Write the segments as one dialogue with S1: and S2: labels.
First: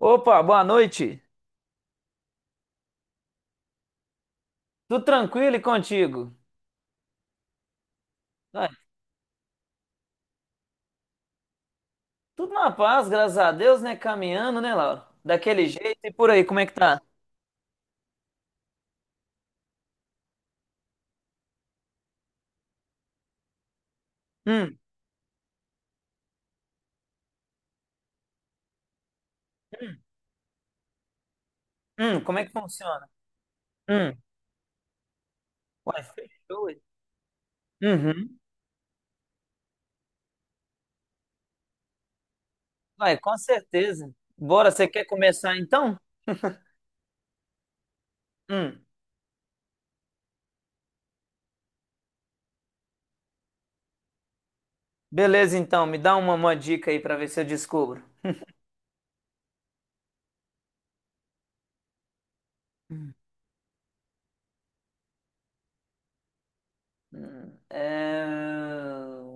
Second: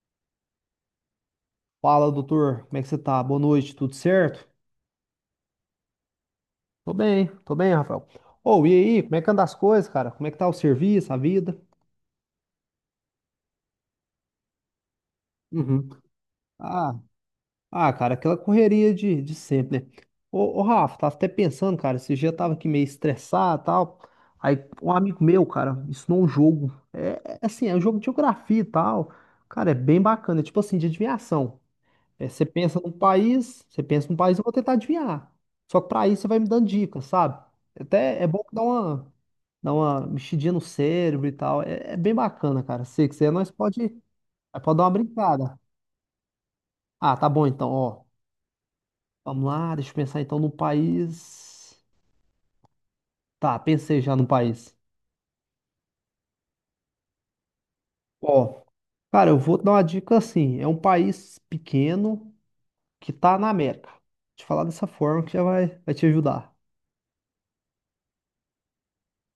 S1: Opa, boa noite.
S2: Fala, doutor, como é que você tá? Boa noite, tudo certo?
S1: Tudo tranquilo e contigo?
S2: Tô bem, Rafael. Ô, e
S1: Ah,
S2: aí, como é que anda as coisas, cara? Como é que tá o serviço, a vida?
S1: tudo na paz, graças a Deus, né? Caminhando, né, Laura? Daquele
S2: Uhum.
S1: jeito e por aí, como é que
S2: Ah,
S1: tá?
S2: ah, cara, aquela correria de sempre, né? Ô, Rafa, tava até pensando, cara, esse dia eu tava aqui meio estressado e tal. Aí
S1: Hum,
S2: um amigo meu, cara, me ensinou um jogo. É assim, é um jogo de geografia e tal. Cara, é
S1: hum,
S2: bem bacana, é tipo assim, de adivinhação. É,
S1: Como é
S2: você
S1: que
S2: pensa num
S1: funciona?
S2: país, você pensa
S1: Hum,
S2: num país, eu vou tentar adivinhar. Só que
S1: Uai,
S2: para isso você vai me
S1: fechou.
S2: dando
S1: Ué.
S2: dicas, sabe? Até é
S1: Uhum.
S2: bom que dá uma mexidinha no cérebro e tal. É bem bacana, cara. Se
S1: Uai,
S2: quiser,
S1: com certeza.
S2: nós
S1: Bora,
S2: pode dar
S1: você
S2: uma
S1: quer começar
S2: brincada.
S1: então?
S2: Ah, tá bom então, ó.
S1: Hum,
S2: Vamos lá, deixa eu pensar então no país. Tá, pensei já no país.
S1: Beleza, então, me dá uma dica aí pra ver se eu descubro.
S2: Ó, cara, eu vou dar uma dica assim. É um país pequeno que
S1: Hum,
S2: tá na América. Vou te falar dessa forma que já vai te ajudar.
S1: É,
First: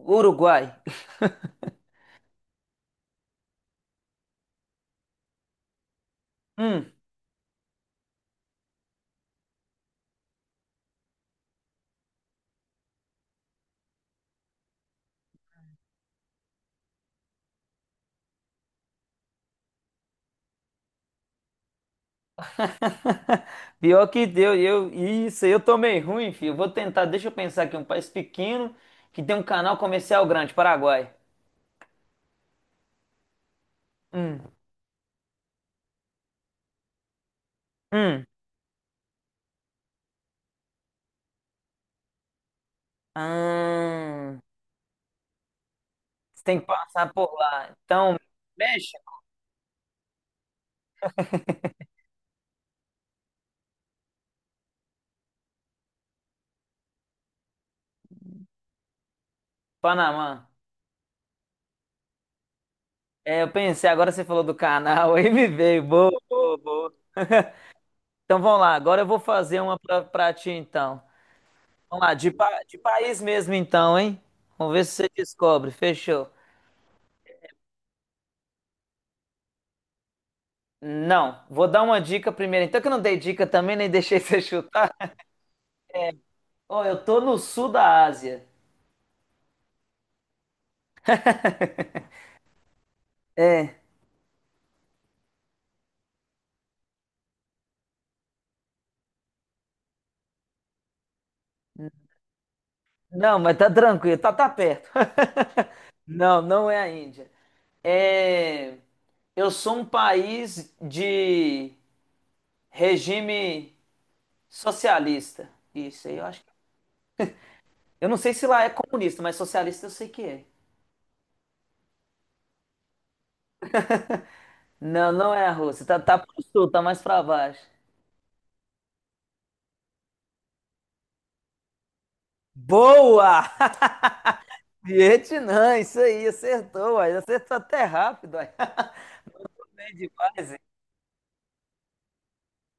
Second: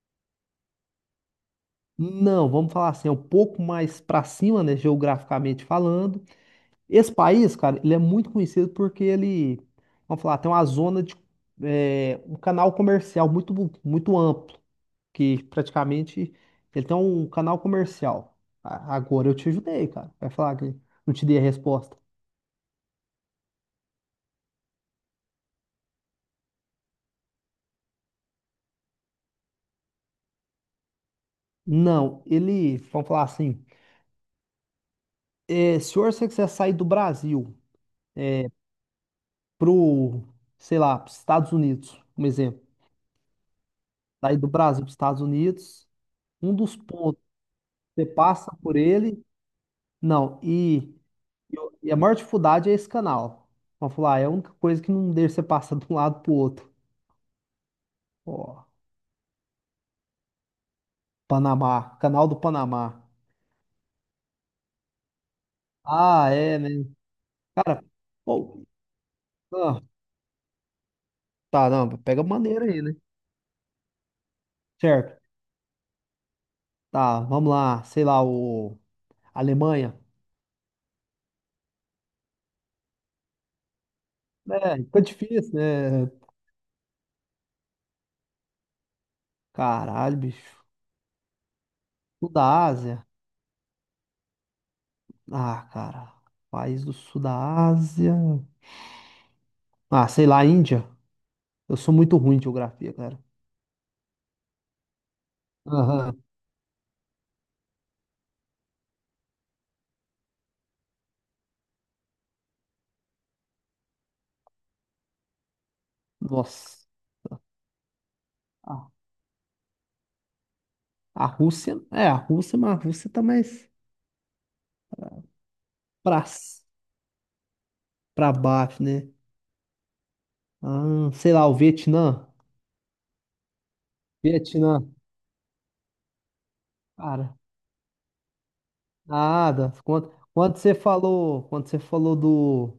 S1: Uruguai.
S2: Não, vamos falar assim, é um pouco mais para cima, né, geograficamente falando.
S1: Hum.
S2: Esse país, cara, ele é muito conhecido porque ele, vamos falar, tem uma zona de é, um canal comercial muito amplo, que praticamente ele tem um canal comercial. Agora eu te ajudei, cara. Vai falar que não te dei a resposta.
S1: Pior que deu, eu, isso, aí eu tô meio ruim, filho. Eu vou tentar, deixa eu pensar aqui, um país pequeno que tem um canal comercial grande, Paraguai.
S2: Não, ele, vamos falar assim,
S1: Hum,
S2: é, se você quiser sair do Brasil
S1: hum.
S2: pro, sei lá, pros Estados Unidos, um exemplo, sair
S1: Ah,
S2: do Brasil para Estados Unidos.
S1: você
S2: Um
S1: tem que
S2: dos
S1: passar
S2: pontos,
S1: por lá.
S2: você
S1: Então,
S2: passa por
S1: México,
S2: ele, não, e, e a maior dificuldade é esse canal. Vamos falar, é a única coisa que não deixa você passar de um lado pro outro. Ó,
S1: Panamá.
S2: Panamá, canal do Panamá.
S1: É, eu pensei, agora você falou do canal, aí me veio. Boa,
S2: Ah,
S1: boa,
S2: é, né?
S1: boa.
S2: Cara,
S1: Então vamos
S2: pô,
S1: lá, agora eu vou fazer uma
S2: ah,
S1: pra ti então.
S2: tá, não,
S1: Vamos lá,
S2: pega
S1: de, pa-
S2: maneira
S1: de
S2: aí, né?
S1: país mesmo então, hein? Vamos ver se você
S2: Certo,
S1: descobre. Fechou.
S2: tá, vamos lá, sei lá, o Alemanha.
S1: Não, vou dar uma dica primeiro. Então, que eu não dei dica também, nem deixei você
S2: É,
S1: chutar.
S2: fica difícil, né?
S1: Ó, eu tô no sul da Ásia.
S2: Caralho, bicho. Sul da Ásia.
S1: É,
S2: Ah, cara, país do Sul da Ásia. Ah, sei lá, Índia. Eu sou muito ruim de geografia, cara.
S1: não, mas tá tranquilo, tá perto.
S2: Aham.
S1: Não, não é a Índia. É, eu sou um país de regime socialista. Isso aí, eu acho.
S2: Nossa.
S1: Eu não sei se lá é
S2: A,
S1: comunista, mas socialista eu sei que é.
S2: a Rússia. É, a Rússia, mas a Rússia tá mais
S1: Não, não é a Rússia. Tá
S2: pra,
S1: pro
S2: s-
S1: sul, tá mais pra baixo.
S2: pra baixo, né? Ah, sei lá, o Vietnã.
S1: Boa!
S2: Vietnã.
S1: Vietnã, isso aí
S2: Cara,
S1: acertou até rápido, aí.
S2: nada.
S1: Bem
S2: Quando,
S1: demais,
S2: quando
S1: hein?
S2: você falou, quando você falou do,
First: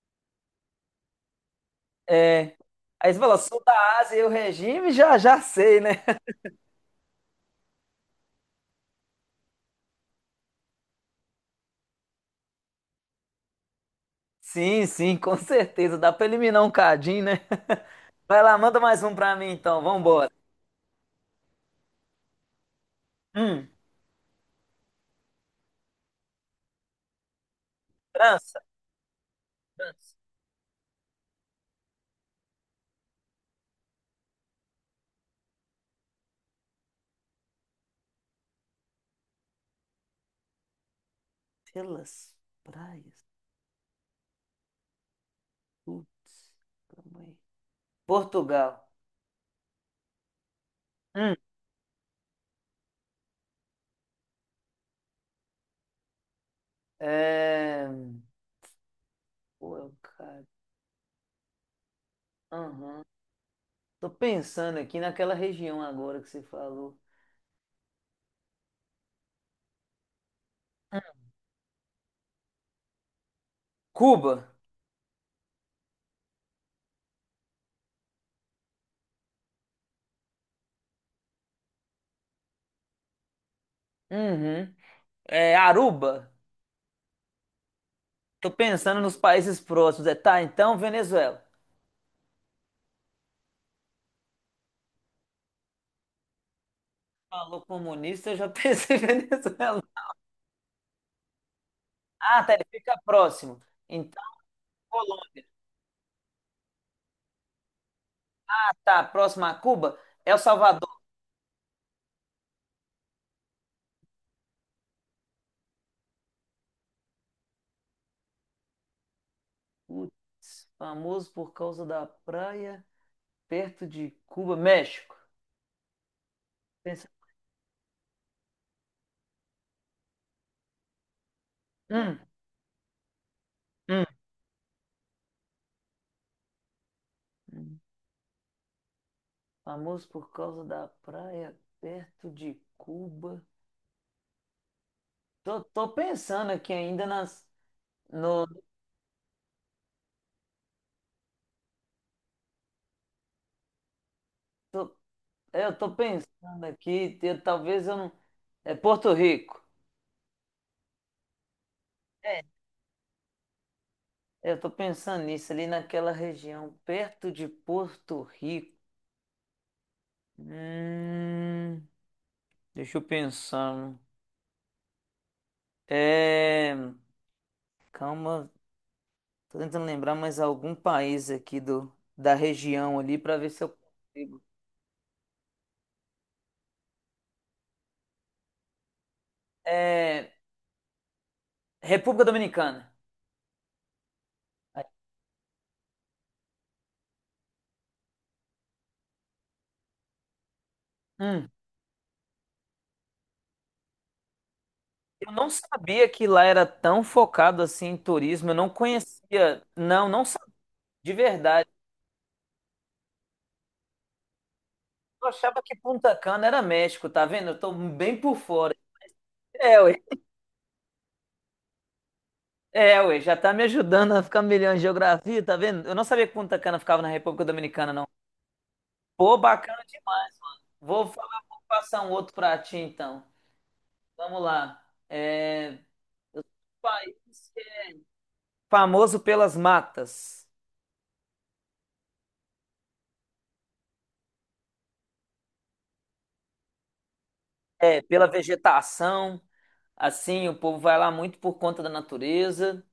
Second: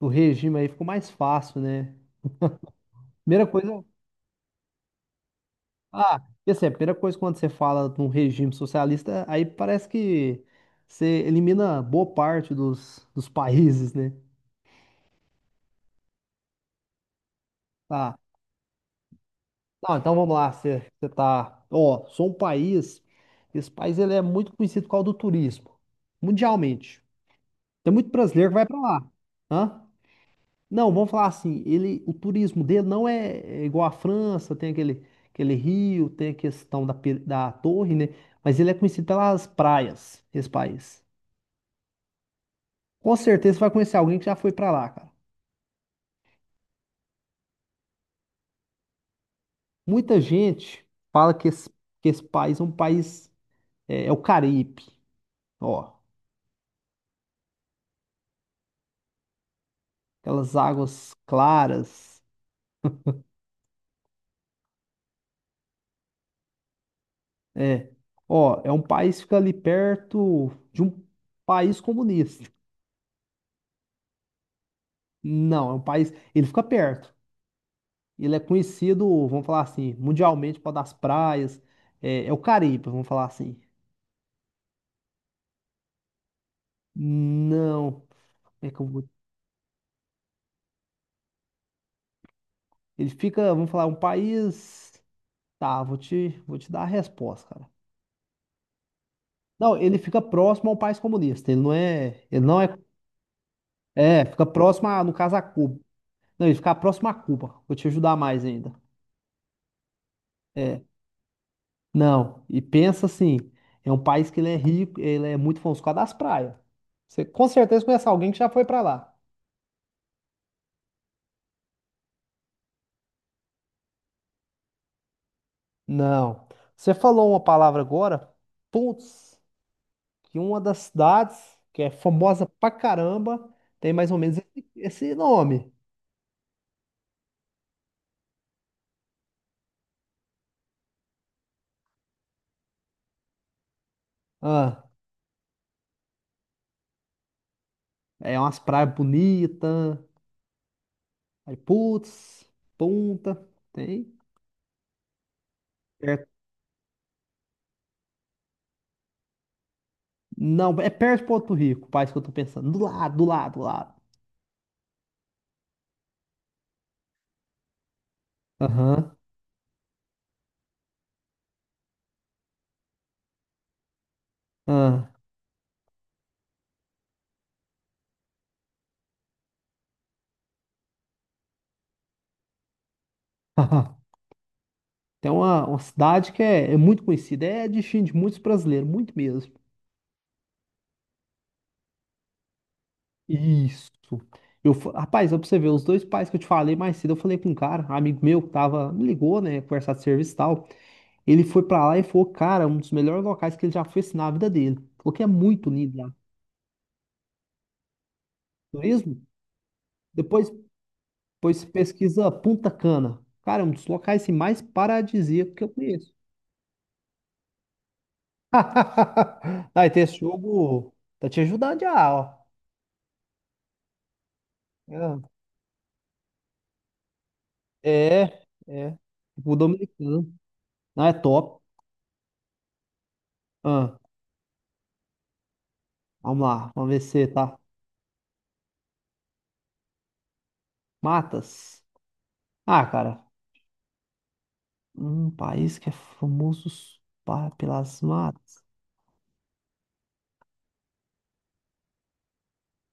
S2: do regime aí, ficou mais fácil, né?
S1: É. Aí você falou,
S2: Primeira
S1: sul
S2: coisa.
S1: da Ásia e o regime, já já sei, né?
S2: Ah, e é a primeira coisa quando você fala de um regime socialista, aí parece que você elimina boa parte dos, dos países, né?
S1: Sim, sim, com certeza, dá pra eliminar um cadinho, né?
S2: Tá.
S1: Vai lá, manda mais um pra mim então,
S2: Não, então
S1: vambora.
S2: vamos lá, você tá, ó, sou um país,
S1: Hum,
S2: esse país ele é muito conhecido por causa do turismo, mundialmente. Tem muito brasileiro que
S1: França,
S2: vai pra lá, hã?
S1: França.
S2: Não, vamos falar assim, ele, o turismo dele não é, é igual à França, tem aquele, aquele rio, tem a questão da, da torre, né? Mas ele é conhecido pelas praias, esse país.
S1: Pelas
S2: Com
S1: praias,
S2: certeza você vai conhecer alguém que já foi pra lá, cara.
S1: putz, também. Portugal.
S2: Muita gente fala
S1: Hum,
S2: que esse país é um país, é o Caribe, ó.
S1: é... Pô, eu, cara,
S2: Aquelas águas claras.
S1: aham. Tô pensando aqui naquela região agora que você falou.
S2: É. Ó, é um país que fica ali perto de
S1: Hum.
S2: um país comunista.
S1: Cuba.
S2: Não, é um país. Ele fica perto. Ele é conhecido, vamos falar assim, mundialmente por causa das praias. É, é o Caribe, vamos falar assim.
S1: Uhum. É, Aruba.
S2: Não. Como
S1: Tô
S2: é que eu
S1: pensando
S2: vou-
S1: nos países próximos. É, tá, então Venezuela.
S2: Ele fica, vamos falar, um país. Tá, vou te dar a resposta,
S1: Falou
S2: cara.
S1: comunista, eu já pensei em
S2: Não,
S1: Venezuela.
S2: ele fica próximo ao país comunista. Ele não é.
S1: Ah,
S2: Ele
S1: tá,
S2: não
S1: ele
S2: é.
S1: fica próximo. Então
S2: É, fica próximo, a, no caso, a
S1: Colômbia.
S2: Cuba. Não, ele fica próximo a Cuba. Vou te ajudar mais ainda.
S1: Ah, tá, próximo a Cuba, El
S2: É,
S1: Salvador.
S2: não, e pensa assim, é um país que ele é rico, ele é muito famoso por causa das praias. Você com certeza conhece alguém que já foi pra lá.
S1: Putz, famoso por causa da praia, perto de Cuba, México.
S2: Não. Você
S1: Pensa.
S2: falou uma palavra agora, putz, que uma das cidades que é
S1: Hum,
S2: famosa pra caramba tem
S1: hum.
S2: mais ou menos esse, esse nome.
S1: hum. Famoso por causa da praia, perto de Cuba.
S2: Ah,
S1: Tô pensando aqui ainda nas,
S2: é
S1: no,
S2: umas praias bonitas, aí putz, Punta, tem?
S1: tô, É, eu tô
S2: Perto.
S1: pensando aqui, talvez eu não. É Porto Rico.
S2: Não, é perto de Porto Rico, o país que eu tô
S1: É.
S2: pensando. Do lado, do lado, do lado.
S1: Eu tô pensando nisso, ali naquela região, perto de Porto Rico.
S2: Aham.
S1: Hum, Deixa eu pensar.
S2: Ah.
S1: É, calma, tô tentando lembrar mais algum país aqui da região ali para ver se eu consigo.
S2: Tem uma cidade que é, é muito conhecida, é destino de muitos brasileiros, muito mesmo.
S1: É, República Dominicana.
S2: Isso. Eu, rapaz, ó, pra você ver, os dois pais que eu te falei mais cedo, eu falei com um cara, um amigo meu, que tava, me ligou, né, conversar de serviço e tal. Ele
S1: Hum,
S2: foi pra lá e falou, cara, um dos melhores locais que ele já foi assim, na vida dele. Falou que é
S1: eu não
S2: muito lindo
S1: sabia
S2: lá.
S1: que lá era tão focado assim em turismo. Eu não
S2: Turismo?
S1: conhecia. Não, não
S2: Depois,
S1: sabia. De
S2: depois você
S1: verdade.
S2: pesquisa Punta Cana. Cara, é um dos locais assim, mais
S1: Eu
S2: paradisíacos
S1: achava
S2: que eu
S1: que
S2: conheço.
S1: Punta Cana era México, tá vendo? Eu tô bem por fora. É,
S2: Aí,
S1: ué.
S2: tem esse jogo, tá te ajudando já,
S1: É, ué, já tá me ajudando a ficar melhor em
S2: ó.
S1: geografia, tá vendo? Eu não sabia que Punta Cana ficava na República Dominicana, não.
S2: É, é.
S1: Pô,
S2: Tipo o
S1: bacana
S2: dominicano.
S1: demais, mano. Vou
S2: Não, é
S1: falar, vou
S2: top.
S1: passar um outro pra ti, então.
S2: Ah,
S1: Vamos lá. É,
S2: vamos lá, vamos ver
S1: país
S2: se tá.
S1: que é famoso pelas matas.
S2: Matas. Ah, cara, um país que é famoso pelas
S1: É, pela
S2: matas.
S1: vegetação, assim, o povo vai lá muito por conta da natureza.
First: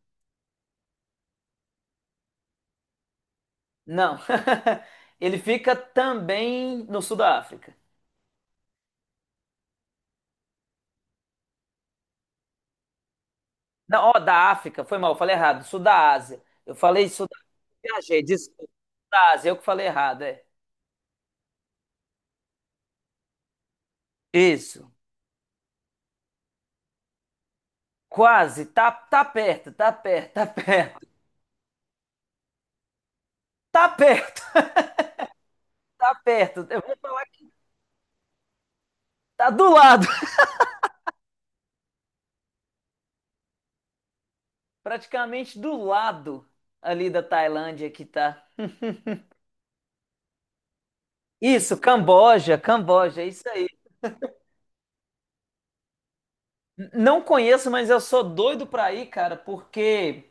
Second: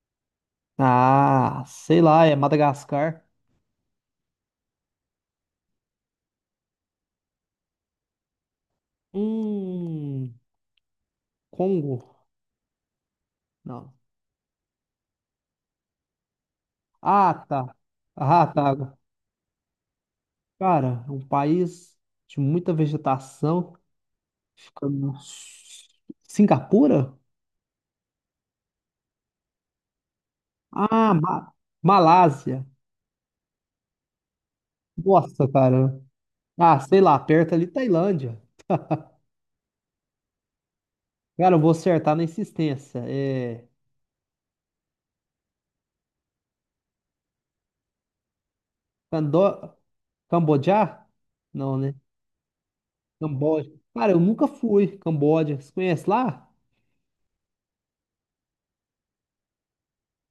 S2: Ah, sei lá, é Madagascar.
S1: Não. Ele fica também no sul da África.
S2: Hum, Congo? Não.
S1: Não, ó, da África, foi mal, eu falei errado, sul da Ásia. Eu falei sul
S2: Ah,
S1: da
S2: tá.
S1: viajei,
S2: Ah,
S1: desculpa,
S2: tá.
S1: sul da Ásia, eu que falei errado, é.
S2: Cara, é um país de muita vegetação. Fica
S1: Isso,
S2: no... Singapura?
S1: quase, tá perto, tá perto, tá perto,
S2: Ah, Malásia.
S1: tá perto,
S2: Nossa, cara.
S1: tá perto.
S2: Ah,
S1: Eu vou
S2: sei lá,
S1: falar que
S2: perto ali Tailândia.
S1: tá do lado,
S2: Cara, eu vou acertar na insistência. É...
S1: praticamente do lado ali da Tailândia que tá.
S2: Cando... Cambodja?
S1: Isso,
S2: Não, né?
S1: Camboja, Camboja, é isso aí.
S2: Camboja. Cara, eu nunca fui. Camboja. Você conhece lá?
S1: Não conheço, mas eu sou doido pra ir, cara, porque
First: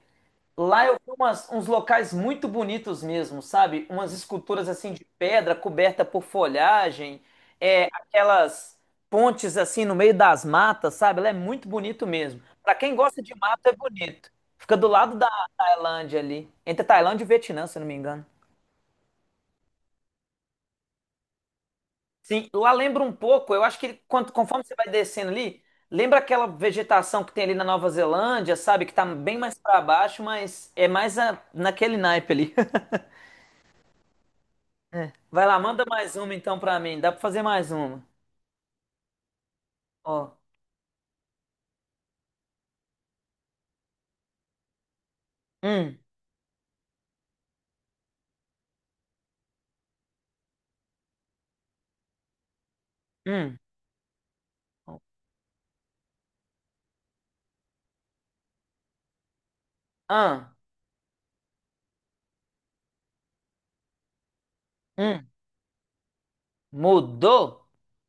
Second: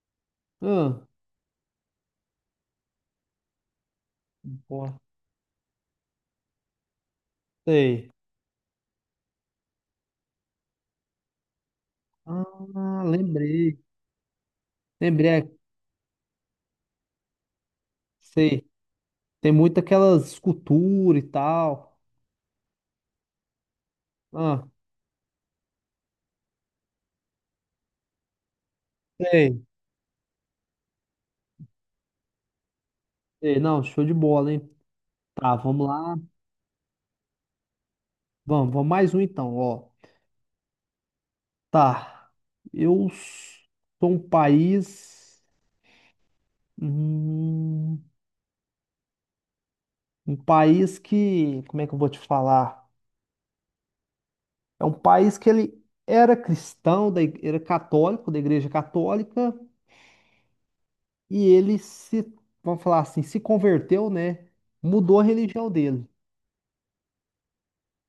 S1: lá eu
S2: Ah,
S1: vi uns locais muito bonitos mesmo, sabe? Umas esculturas assim
S2: porra.
S1: de pedra coberta por folhagem, é,
S2: Sei.
S1: aquelas pontes assim no meio das matas, sabe? Lá é muito bonito mesmo. Pra quem
S2: Ah,
S1: gosta de mata, é
S2: lembrei.
S1: bonito. Fica do lado da
S2: Lembrei.
S1: Tailândia ali, entre Tailândia e Vietnã, se eu não me engano.
S2: Sei. Tem muito aquelas esculturas e tal.
S1: Sim, lá lembra um pouco, eu acho que quando conforme
S2: Ah,
S1: você vai descendo ali, lembra aquela vegetação que tem ali na Nova Zelândia, sabe? Que tá bem mais
S2: sei.
S1: pra baixo, mas é mais naquele naipe ali.
S2: Sei. Não, show de bola, hein?
S1: É. Vai
S2: Tá,
S1: lá, manda
S2: vamos
S1: mais
S2: lá.
S1: uma então pra mim. Dá pra fazer mais uma.
S2: Vamos, vamos mais um então, ó.
S1: Ó.
S2: Tá. Eu sou um país.
S1: Hum,
S2: Hum, Um país que, como é que eu vou te falar?
S1: hum,
S2: É um país que ele era cristão, da, era católico, da Igreja Católica,
S1: ah,
S2: e ele se, vamos falar assim, se converteu, né? Mudou a
S1: hum.
S2: religião dele.
S1: Mudou?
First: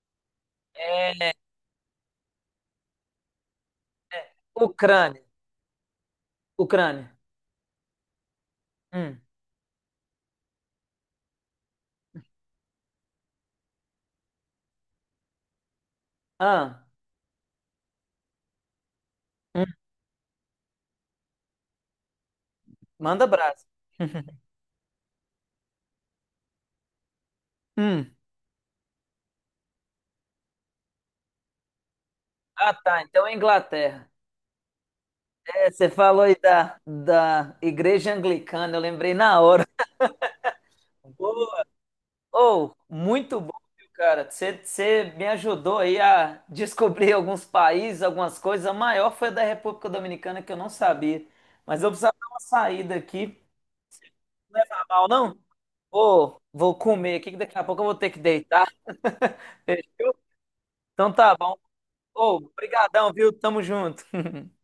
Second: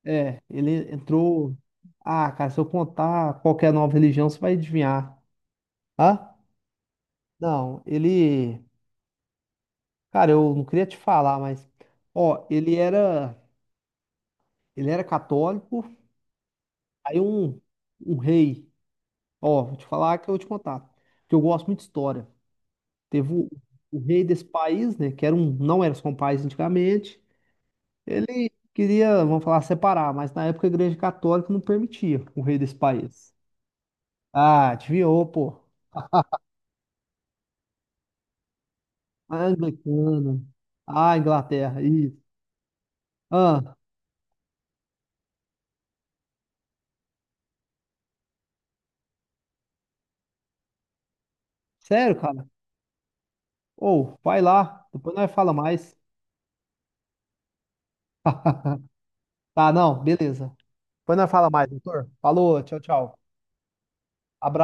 S2: É, ele
S1: É.
S2: entrou. Ah, cara, se eu contar qualquer nova religião, você vai adivinhar.
S1: Ucrânia.
S2: Hã?
S1: Ucrânia.
S2: Não, ele.
S1: Hum,
S2: Cara, eu não queria te falar, mas. Ó, ele era. Ele era católico.
S1: ah,
S2: Aí um rei. Ó,
S1: hum.
S2: vou te falar que eu vou te contar. Que eu gosto muito de história.
S1: Manda
S2: Teve
S1: brasa.
S2: o rei desse país, né? Que era um, não era só um país antigamente.
S1: Hum.
S2: Ele queria, vamos falar, separar, mas na época a Igreja Católica não permitia o rei
S1: Ah,
S2: desse
S1: tá. Então é
S2: país.
S1: Inglaterra.
S2: Ah, desviou, pô.
S1: É, você falou aí da Igreja Anglicana. Eu lembrei na hora.
S2: Anglicana. Ah, Inglaterra. Isso.
S1: Oh, muito bom,
S2: Ah,
S1: viu, cara. Você me ajudou aí a descobrir alguns países, algumas coisas. A maior foi a da República Dominicana que eu não sabia. Mas eu precisava
S2: sério,
S1: dar uma
S2: cara?
S1: saída aqui.
S2: Ou, vai
S1: Não leva
S2: lá.
S1: mal,
S2: Depois nós
S1: não?
S2: fala mais.
S1: Ô, vou comer aqui que daqui a pouco eu vou ter que deitar.
S2: Tá, não, beleza.
S1: Então
S2: Depois nós
S1: tá
S2: fala
S1: bom.
S2: mais, doutor.
S1: Ô,
S2: Falou, tchau,
S1: brigadão,
S2: tchau.
S1: viu? Tamo junto.
S2: Abraço.